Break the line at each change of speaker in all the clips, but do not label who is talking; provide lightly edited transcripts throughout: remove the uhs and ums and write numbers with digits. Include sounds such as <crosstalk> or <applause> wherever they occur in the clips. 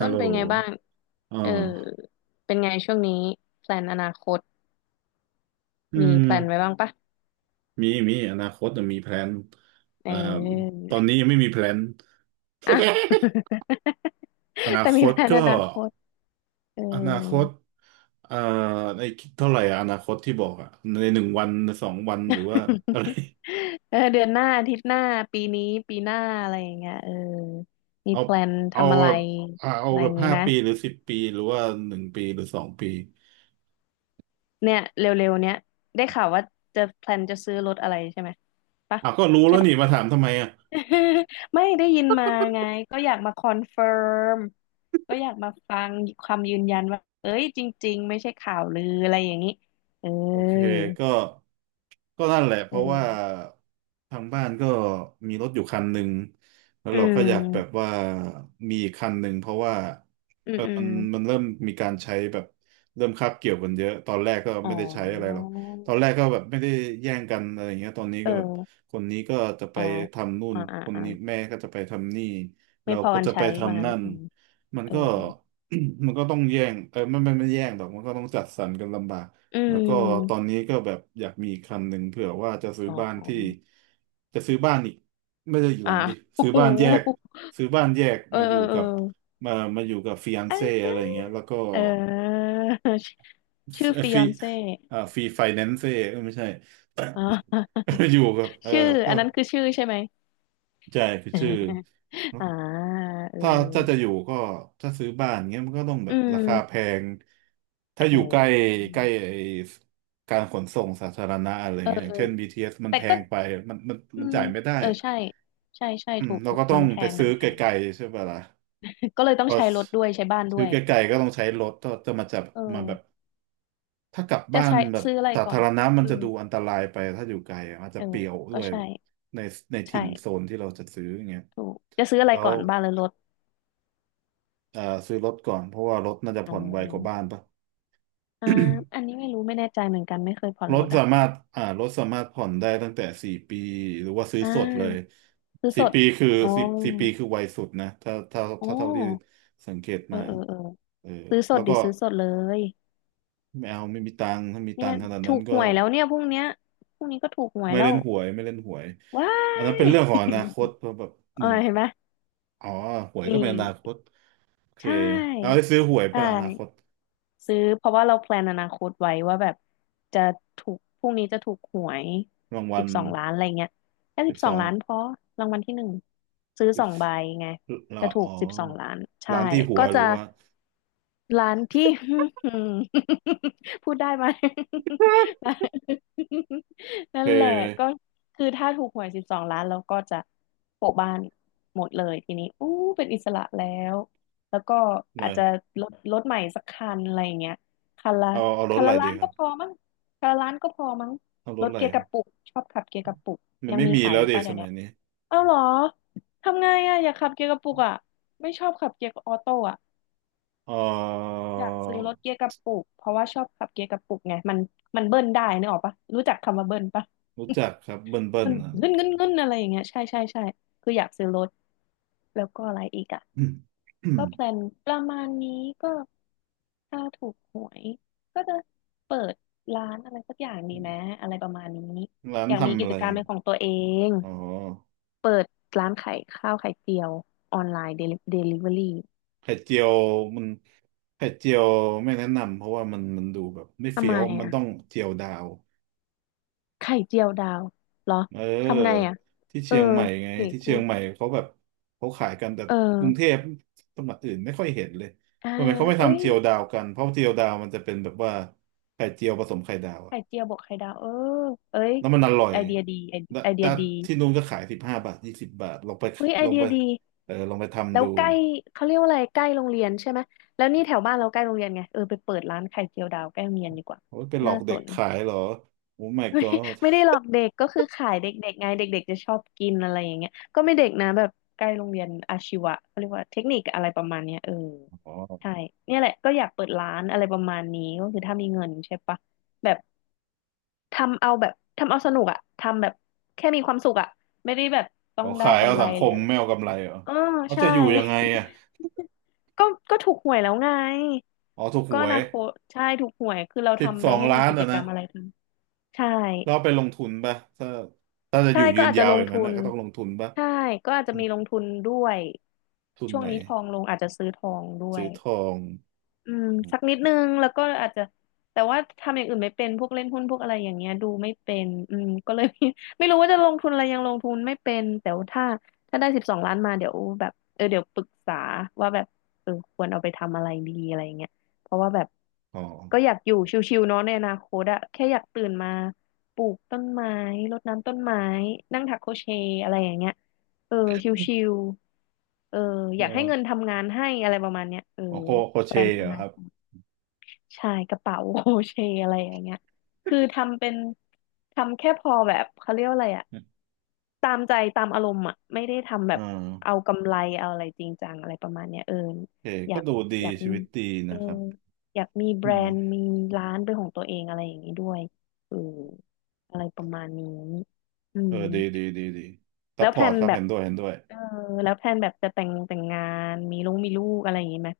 ฮั
้
ล
น
โหล
เป็นไงบ้าง
อ๋
เออ
อ
เป็นไงช่วงนี้แพลนอนาคต
อื
มี
ม
แพลนไว้บ้างปะ
มี อนาคตนะมีแพลน
เอ
เอ่อตอนนี้
อ <laughs>
ยังไม่มีแพลน
อ้าว <laughs>
อนา
แต่
ค
มี
ต
แพลน
ก็
อนาคตเออ
อนาคตเอ่อในเท่าไหร่อะอนาคตที่บอกอะใน1 วัน 2 วัน หรือว่าอะไร
<laughs>
<laughs>
เออเดือนหน้าอาทิตย์หน้าปีนี้ปีหน้าอะไรอย่างเงี้ยเออมี
เอา
แพลน
เอา
ทำอะ
แบ
ไร
บเอา
อะไรอ
แบบ
ย่างงี้
ห้า
ไหม
ปีหรือ10 ปีหรือว่า1 ปีหรือ2 ปี
เนี่ยเร็วๆเนี้ยได้ข่าวว่าจะแพลนจะซื้อรถอะไรใช่ไหมปะ
อ่ะก็รู้
ใช่
แล้วนี่มาถามทำไมอะ
<laughs> ไม่ได้ยินมาไงก็อยากมาคอนเฟิร์มก็อยากมาฟังความยืนยันว่าเอ้ยจริงๆไม่ใช่ข่าวลืออะไรอย่างนี้เอ
โอเค
อ
ก็ก็นั่นแหละเพราะว่า
เออ
ทางบ้านก็มีรถอยู่คันหนึ่งแล้ว
อื
เราก็อยากแบบ
ม
ว่ามีอีกคันหนึ่งเพราะว่า
อื
เอ
ม
อ
อืม
มันเริ่มมีการใช้แบบเริ่มคาบเกี่ยวกันเยอะตอนแรกก็
อ๋
ไม่ได้ใช้อะไรหร
อ
อกตอนแรกก็แบบไม่ได้แย่งกันอะไรอย่างเงี้ยตอนนี้
เอ
ก็แบบ
อ
คนนี้ก็จะไป
อ๋อ
ทำนู่น
อ๋ออ่า
คน
อ่า
นี้แม่ก็จะไปทำนี่
ไม่
เรา
พอ
ก็
กัน
จะไป
ใช้ว่า
ทำ
งั้น
นั่น
อืม
มัน
เออ
ก็ <clears throat> มันก็ต้องแย่งเออไม่แย่งหรอกมันก็ต้องจัดสรรกันลำบาก
อื
แล้วก็ตอน
ม
นี้ก็แบบอยากมีอีกคันหนึ่งเผื่อว่าจะซื้อ
อ๋
บ้านที่
อ
จะซื้อบ้านอีกไม่ใช่อีกห
อ่า
ลังดิ
<laughs> โอ้
ซื้อ
โห
บ้านแยกซื้อบ้านแยก
เออ
มาอ
เอ
ยู่
อเอ
กับมาอยู่กับฟิอันเซ่อะไรอย่างเงี้
อ
ยแล้วก็
เออชื่อฟิย
ฟี
อนเซ่
อ่าฟีไฟแนนเซ่อ free finance เออไม่ใช่
อ๋
<coughs>
อ
<laughs> อยู่กับเออ
ชื่อ
ก็
อันนั้นคือชื่อใช่ไหม
ใช่คือชื่อ
<laughs> อ่าเออ
ถ้าจะอยู่ก็ถ้าซื้อบ้านเงี้ยมันก็ต้องแบ
อื
บราคาแพ
ม
ง ถ้าอ
โอ
ยู่ใกล้
้
ใกล้ไอ้การขนส่งสาธารณะอะไร
เออ
เงี้ยอย่า
เอ
ง
อ
เช่น BT มัน
แต่
แพ
ก็
งไป
อื
มัน
ม
จ่ายไม่ได้
เออใช่ ใช่ใช่
อืม
ถูก
เรา
ถูก
ก็ต้อ
มั
ง
นแพ
ไป
งมั
ซื้
น
อ
แพ
ไก
ง
ลๆใช่ปะล่ะ
<laughs> ก็เลยต้อ
พ
ง
อ
ใช้รถด้วยใช้บ้านด้
ซื้อ
วย
ไกลๆก็ต้องใช้รถก็จะมาจับ
เ
มาแบบ
ออ
ถ้ากลับ
จะ
บ้าน
ใช้
แบบ
ซื้ออะไร
สา
ก่อ
ธา
น
รณะมัน
อื
จะ
ม
ดูอันตรายไปถ้าอยู่ไกลอะอาจจะ
เออ
เปลี่ยวด้
ก็
วย
ใช่
ใน
ใช่
ถิ่นโซนที่เราจะซื้ออย่างเงี้ย
ถูก จะซื้ออะไร
แล้
ก่
ว
อนบ้านหรือรถ
อ่าซื้อรถก่อนเพราะว่ารถน่าจะ
อ๋อ
ผ่อนไวกว่าบ้านปะ
อ่าอันนี้ไม่รู้ไม่แน่ใจเหมือนกันไม่เคยผ่อน
ร
ร
ถ
ถ
สา
อ่ะ
มารถอ่ารถสามารถผ่อนได้ตั้งแต่สี่ปีหรือว่าซื้อ
อ่
สดเลย
าซื้อส
สี่
ด
ปีคือ
อ๋อ
สี่ปีคือไวสุดนะ
อ๋อ
ถ้าเท่าที่สังเกต
เออ
มา
เออเออ
เออ
ซื้อส
แล้
ด
ว
ดิ
ก็
ซื้อสดเลย
ไม่เอาไม่มีตังค์ถ้ามี
เนี่
ตั
ย
งค์ขนาด
ถู
นั้น
กห
ก็
วยแล้วเนี่ยพรุ่งเนี้ยพรุ่งนี้ก็ถูกหวยแล้ว
ไม่เล่นหวย
ว้า
อันนั้น
ย
เป็นเรื่องของอนาคตเพราะแบบ
<laughs> เออ
มัน
เห็นไหม
อ๋อหวยก็
นี่
เป็นอนาคตโอเค
ใช
เอา
่
ได้ซื้อหวย
ใช่
ป่ะอนาคต
ซื้อเพราะว่าเราแพลนอนาคตไว้ว่าแบบจะถูกพรุ่งนี้จะถูกหวย
รางวั
สิบ
ล
สองล้านอะไรเงี้ยแค่
สิ
สิ
บ
บส
ส
อ
อ
ง
ง
ล้านพอรางวัลที่หนึ่งซื้อสองใบไง
ร้า
จะ
น
ถู
อ๋
ก
อ
สิบสองล้านใช่
ร้านที่หัว
ก็
ห
จะ
รือว่า
ร้านที่ <laughs> พูดได้ไหม <laughs> นั่
เอ
นแหละก็
อ
คือถ้าถูกหวยสิบสองล้านเราก็จะโปะบ้านหมดเลยทีนี้อู้เป็นอิสระแล้วแล้วก็
หน่
อา
อ
จ
ย
จะรถรถใหม่สักคันอะไรอย่างเงี้ยคันละ
เอาร
คั
ถ
น
อะไร
ละ
ดี
ล้าน
ครั
ก็
บ
พอมั้งคันละล้านก็พอมั้ง
เอาร
ร
ถ
ถ
อะไร
เกียร์
ค
ก
รั
ระ
บ
ปุกชอบขับเกียร์กระปุก
มัน
ยัง
ไม่
มี
มี
ขาย
แล้
อ
ว
ยู่
เด
ป่ะ
ส
เดี๋ยว
มั
เนี้
ย
ย
นี้
เอ้าเหรอทำไงอ่ะอยากขับเกียร์กระปุกอ่ะไม่ชอบขับเกียร์ออโต้อ่ะ
เออ
อยากซื้อรถเกียร์กระปุกเพราะว่าชอบขับเกียร์กระปุกไงมันเบิ้ลได้นึกออกปะรู้จักคำว่าเบิ้ลปะ
รู้จักครับ
<laughs>
เบิ้
มั
ล
น
อ่ะ
เงินเงินเงินอะไรอย่างเงี้ยใช่ใช่ใช่คืออยากซื้อรถแล้วก็อะไรอีกอ่ะก็แพลนประมาณนี้ก็ถ้าถูกหวยก็จะเปิดร้านอะไรสักอย่างดีไหมอะไรประมาณนี้
<coughs> ร้าน
อยากมี
ทำ
กิ
อะ
จ
ไร
การ
อะ
เป็นของตัวเอง
อ๋อ
เปิดร้านขายข้าวไข่เจียวออนไลน์เดลิเวอรี่
ไข่เจียวมันไข่เจียวไม่แนะนำเพราะว่ามันดูแบบไม่
ทำ
เฟี้ย
ไม
วมันต้อง
อ่ะ
เจียวดาว
ไข่เจียวดาวเหรอ
เ
ทำไง
ออ
อ่ะ
ที่
เอ
เชี
อ
ยงใหม่ไง
เก๋
ที่
กู
เชียง
ด
ใหม่เขาแบบเขาขายกันแต่
เอ
กรุงเท
อ
พจังหวัดอื่นไม่ค่อยเห็นเลย
อ่า
ทำไมเขาไม่
เอ้
ทำ
ย
เจียวดาวกันเพราะเจียวดาวมันจะเป็นแบบว่าไข่เจียวผสมไข่ดาว
ไข่
อะ
เจียวบวกไข่ดาวเออเอ้ย
แล้วมันอร่อย
ไอเดียดีไอ
แต่
ไอเดี
แต่
ยดี
ที่นู้นก็ขาย15 บาท20 บาท
เฮ้ยไอ
ลอง
เดี
ไป
ยดี
เออลองไป
แล้
ทำ
ว
ดู
ใกล้เขาเรียกว่าอะไรใกล้โรงเรียนใช่ไหมแล้วนี่แถวบ้านเราใกล้โรงเรียนไงเออไปเปิดร้านไข่เจียวดาวใกล้โรงเรียนดีกว่า
โอ้ยไปหลอ
น่า
ก
ส
เด็ก
น
ขายเห
<laughs>
รอโอ้ my
ไม่
god
ไม่ได้หลอกเด็กก็คือขายเด็กๆไงเด็กๆจะชอบกินอะไรอย่างเงี้ยก็ไม่เด็กนะแบบใกล้โรงเรียนอาชีวะเขาเรียกว่าเทคนิคอะไรประมาณเนี้ยเออ
อ๋อ
ใช่เนี่ยแหละก็อยากเปิดร้านอะไรประมาณนี้ก็คือถ้ามีเงินใช่ปะแบบ ทำเอาแบบทำเอาสนุกอะทำแบบแค่มีความสุขอะไม่ได้แบบต้
อ๋
อ
อ
งได้
ขายเอา
กำไร
สังค
หรือ
ม
อะไร
ไม่เอากำไรเหรอ
เออ
เขา
ใช่
จะอยู่ยังไงอ่ะ
<laughs> ก็ก็ถูกหวยแล้วไง
อ๋อถูกห
ก็
ว
อ
ย
นาคตใช่ถูกหวยคือเรา
สิบ
ทำ
ส
ไป
อง
ให้มี
ล้าน
กิจ
อ่ะ
กร
นะ
รมอะไรทำใช่
เราไปลงทุนป่ะถ้าจะอ
ใช่
ยู่
ก็
ยืน
อาจจะ
ยาว
ล
อ
ง
ย่างนั้
ทุ
นนะ
น
ก็ต้องลงทุนป่ะ
ใช่ก็อาจจะ
อืม
มีลงทุนด้วย
ทุน
ช่วง
ไหน
นี้ทองลงอาจจะซื้อทองด้ว
ซื้
ย
อทอง
อืมสักนิดนึงแล้วก็อาจจะแต่ว่าทำอย่างอื่นไม่เป็นพวกเล่นหุ้นพวกอะไรอย่างเงี้ยดูไม่เป็นอืมก็เลย <laughs> ไม่รู้ว่าจะลงทุนอะไรยังลงทุนไม่เป็นแต่ว่าถ้าได้สิบสองล้านมาเดี๋ยวแบบเออเดี๋ยวปรึกษาว่าแบบเออควรเอาไปทำอะไรดีอะไรอย่างเงี้ยเพราะว่าแบบ
อ๋อ
ก็อยากอยู่ชิวๆเนาะในอนาคตอะแค่อยากตื่นมาปลูกต้นไม้รดน้ำต้นไม้นั่งถักโครเชต์อะไรอย่างเงี้ยเออชิวๆเออ
เ
อยากให้เงิน
ออ
ทำงานให้อะไรประมาณเนี้ยเออ
อ๋อโคโค
แพ
เช
ล
เหรอครับ
น ใช่กระเป๋า <laughs> โอเชต์อะไรอย่างเงี้ยคือทำเป็นทำแค่พอแบบเขาเรียกว่าอะไรอะตามใจตามอารมณ์อะไม่ได้ทำแบ
อ่
บเอา
า
กำไรเอาอะไรจริงจังอะไรประมาณเนี้ยเออ
โอเค
อ
ก็
ยาก
ดูดี
อยาก
ชี
มี
วิตดี
เอ
นะ
อ
ครับ
อยากมีแบ
อื
ร
ม
นด์มีร้านเป็นของตัวเองอะไรอย่างนี้ด้วยเอออะไรประมาณนี้อื
เออ
ม
ดีซั
แล้
พ
ว
พ
แพ
อ
ล
ร์ต
น
ครับ
แบบ
เห็นด้วย
เออแล้วแพลนแบบจะแต่งงานมีลูกอะไรอย่างนี้ไหม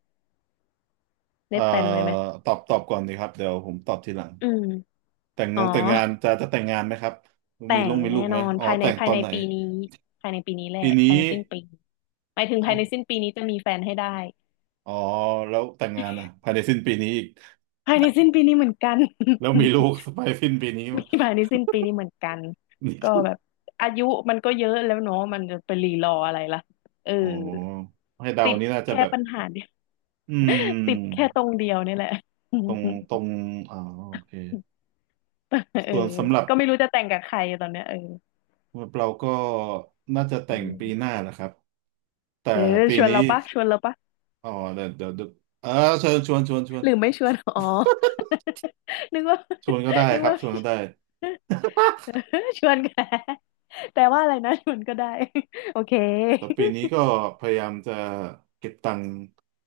ได้
เอ่อ
แพลนไว้ไหม
ตอบก่อนดีครับเดี๋ยวผมตอบทีหลัง
อืมอ๋อ
แต่งงานจะจะแต่งงานไหมครับ
แต่
มี
ง
มีลู
แน่
กไห
น
ม
อน
อ๋อ
ภายใน
แต่ง
ภา
ต
ย
อ
ใน
นไหน
ปีนี้ภายในปีนี้แหละ
ปี
ภาย
นี้
ในสิ้นปีหมายถึง
เอ้า
ภายในสิ้นปีนี้จะมีแฟนให้ได้
อ๋อแล้วแต่งงานนะภายในสิ้นปีนี้อีก
ภายในสิ้นปีนี้เหมือนกัน <laughs>
แล้วมีลูก <laughs> ไปสิ้นปีนี้ <laughs> ม
มีภายในสิ้นปีนี้เหมือนกัน
นี่
ก็
ก
แบบอายุมันก็เยอะแล้วเนาะมันจะไปรีรออะไรล่ะเออ
อ๋อให้เดา
ติด
นี่น่าจะ
แค่
แบบ
ปัญหาเดียว
อื
<laughs> ติด
ม
แค่ตรงเดียวนี่แหละ <laughs>
ตรงตรงอ๋อโอเค
เออ
ส่วนสำหรับ
ก็ไม่รู้จะแต่งกับใครตอนเนี้ยเออ
เราก็น่าจะ
เ
แต่งปีห
ออ
น้านะครับแต่
เออ
ปี
ชวน
นี้
เราปะชวนเราปะ
อ๋อเดี๋ยวเออเชิญชวน
หรือไม่ชวนอ๋อ <laughs> นึกว่า
ชวนก็ได้
นึก
ครับ
ว่า
ชวนก็ได้
<laughs> ชวนแกแต่ว่าอะไรนะชวนก็ได้ <laughs> โอเค
แต่ปีนี้ก็พยายามจะเก็บตังค์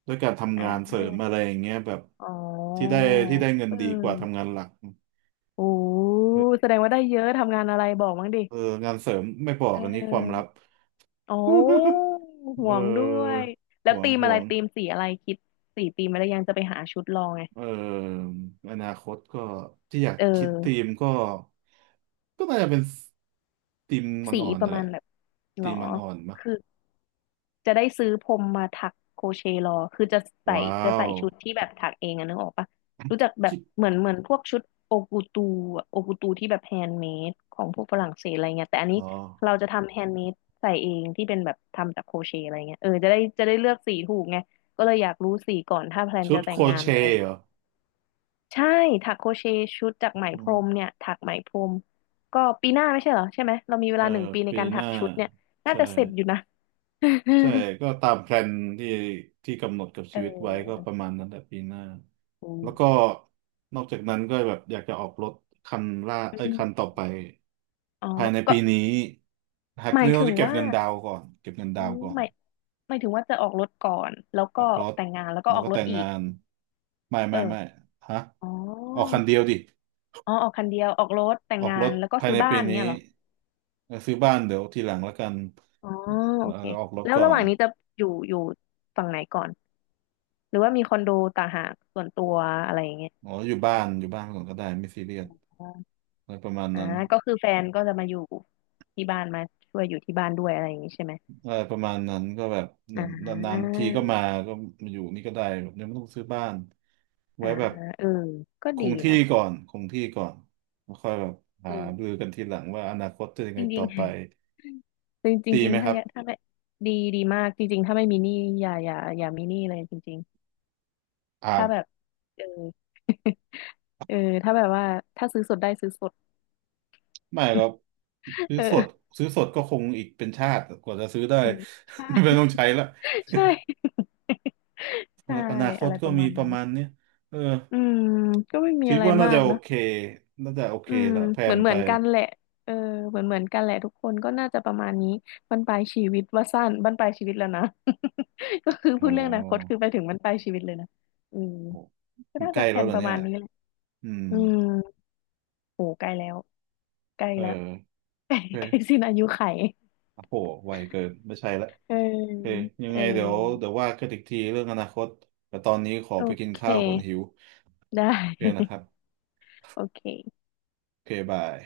ด้วยการ
<laughs> อ่
ทำงานเสริม
า
อะไรอย่างเงี้ยแบบ
อ๋อ
ที่ได้ที่ได้เงิน
เอ
ดีกว่าทำงา
อ
นหลัก
โอ้แสดงว่าได้เยอะทำงานอะไรบอกมั้างดิ
เอองานเสริมไม่บอ
เ
กอันนี้ความลั
ออ
บ
อ๋อ
<laughs>
ห่
เอ
วงด้วย
อ
แล้วธีม
ห
อะ
ว
ไร
ง
ธีมสีอะไรคิดสีธีมอะไรยังจะไปหาชุดลองไง
เอออนาคตก็ที่อยาก
เ
คิดที
ออ
มก็ก็น่าจะเป็นทีมมัน
สี
อ่อน
ป
ๆนั่
ระ
นแห
มา
ละ
ณแบบหร
ที
อ
มมันอ่อนๆมะ
คือ จะได้ซื้อพรมมาถักโครเชต์รอคือจะใส่
ว้า
จะ
ว
ใส่ชุดที่แบบถักเองอะนึกออกปะรู้จักแบ
คิ
บ
ด
เหมือนพวกชุดโอกูตูโอกูตูที่แบบแฮนด์เมดของพวกฝรั่งเศสอะไรเงี้ยแต่อันนี้
อ๋อ
เราจะทำแฮนด์เมดใส่เองที่เป็นแบบทำจากโครเชต์อะไรเงี้ยเออจะได้เลือกสีถูกไงก็เลยอยากรู้สีก่อนถ้าแพลน
ชุ
จะ
ด
แต่
โค
ง
ร
งาน
เช
อะไร
ต์เหร
เงี้ย
อ
ใช่ถักโครเชต์ชุดจากไหม
อื
พร
ม
มเนี่ยถักไหมพรมก็ปีหน้าไม่ใช่เหรอใช่ไหมเรามีเว
เออ
ลาหนึ่งปีใน
ปี
การ
ห
ถั
น้า
กชุดเนี่ยน่า
ใช่
จะเสร็จอยู่นะ <laughs>
ใช่ก็ตามแพลนที่ที่กำหนดกับ
เ
ชีวิตไว้ก็ป
ออ
ระมาณนั้นแหละปีหน้า
อื
แล้วก็
ม
นอกจากนั้นก็แบบอยากจะออกรถคันล่า
อ
เอ้ย
ม
คันต่อไป
อ๋อ
ภายใน
ก็
ปีนี้หาก
หมาย
เรื่อง
ถึงว่า
เก็บเงิน
อื
ดาวน์
ม
ก่อน
หมายถึงว่าจะออกรถก่อน แล้ว
อ
ก็
อกรถ
แต่งงานแล้วก็
แล้
อ
ว
อก
ก็
ร
แต่
ถ
ง
อี
งา
ก
นไม่
เออ
ฮะ
อ๋อ
ออกคันเดียวดิ
อ๋อออกคันเดียวออกรถแต่ง
ออก
งา
ร
น
ถ
แล้วก็
ภาย
ซื้อ
ใน
บ้าน
ปี
เงี้
นี้
ยเหรอ
เออซื้อบ้านเดี๋ยวทีหลังแล้วกัน
อ๋อโอ
เออ
เค
ออกรถ
แล้ว
ก่อ
ระห
น
ว่างนี้จะอยู่ฝั่งไหนก่อน หรือว่ามีคอนโดต่างหากส่วนตัวอะไรอย่างเงี้ย
อ๋ออยู่บ้านก่อนก็ได้ไม่ซีเรียส
อ๋อ
อะไรประมาณ
อ่า
นั้น
ก็คือแฟนก็จะมาอยู่ที่บ้านมาช่วยอยู่ที่บ้านด้วยอะไรอย่างงี้ใช่ไหม
เออประมาณนั้นก็แบบเา
อ่
มอนนาน
า
ๆทีก็มาก็มาอยู่นี่ก็ได้แบบยังไม่ต้องซื้อบ้านไว้
อ่า
แบบ
เออก็ดีนะ
คงที่ก่อนแล้วค่อยแบบ
เอ
หาดู
อ
กันทีหลังว่าอนาคตจะยัง
จ
ไง
ริ
ต่
ง
อไป
ๆ จริงจ
ตี
ริง
ไหม
ๆ
ค
ถ้า
รับ
ถ้าไม่ดีดีมากจริงๆถ้าไม่มีหนี้อย่ามีหนี้เลยจริง
อ่า
ๆถ้าแบบเออ <laughs> เออถ้าแบบว่าถ้าซื้อสดได้ซื้อสด
ไม่ก็
<laughs>
ซื้อสด
เออ
ก็คงอีกเป็นชาติกว่าจะซื้อได้
อืม
<laughs> ไม่ต้องใช้ละ
ใช่ <laughs> ใช่ <laughs>
สำ
ใช่
หรับอนาค
อะ
ต
ไร
ก็
ประ
มี
มาณ
ป
นั้
ระ
น
มาณเนี้ยเออ
อืมก็ไม่มี
คิด
อะไร
ว่าน่า
มา
จะ
ก
โอ
เนอะ
เคน่าจะโอเค
อืม
ละแพล
เหมือ
น
นเห
ไป
มือนกันแหละเออเหมือนกันแหละทุกคนก็น่าจะประมาณนี้บั้นปลายชีวิตว่าสั้นบั้นปลายชีวิตแล้วนะ <laughs> ก็คือ
โอ
พูดเรื่องอนาคต
้
คือไปถึงบั้นปลายชีวิตเลยนะอืม
โอ้
ก็
มัน
น่า
ใก
จะ
ล้
แผ
แล้ว
น
เหร
ป
อ
ระ
เนี่
มา
ย
ณนี้แหละ
อืม
อืม โอ้ใกล้แล้วใกล้
เอ
แล้ว
อ
<laughs> ใกล้
โอ
ใกล้
เค
สิ้นอายุไข
โอ้โหไวเกินไม่ใช่ละ
เออ
โอเคยัง
เอ
ไง
อ
เดี๋ยวว่ากันอีกทีเรื่องอนาคตแต่ตอนนี้ขอ
โอ
ไปกิน
เค
ข้าวก่อนหิว
ได้
โอเคนะ
<laughs>
ครับ
โอเค
โอเคบาย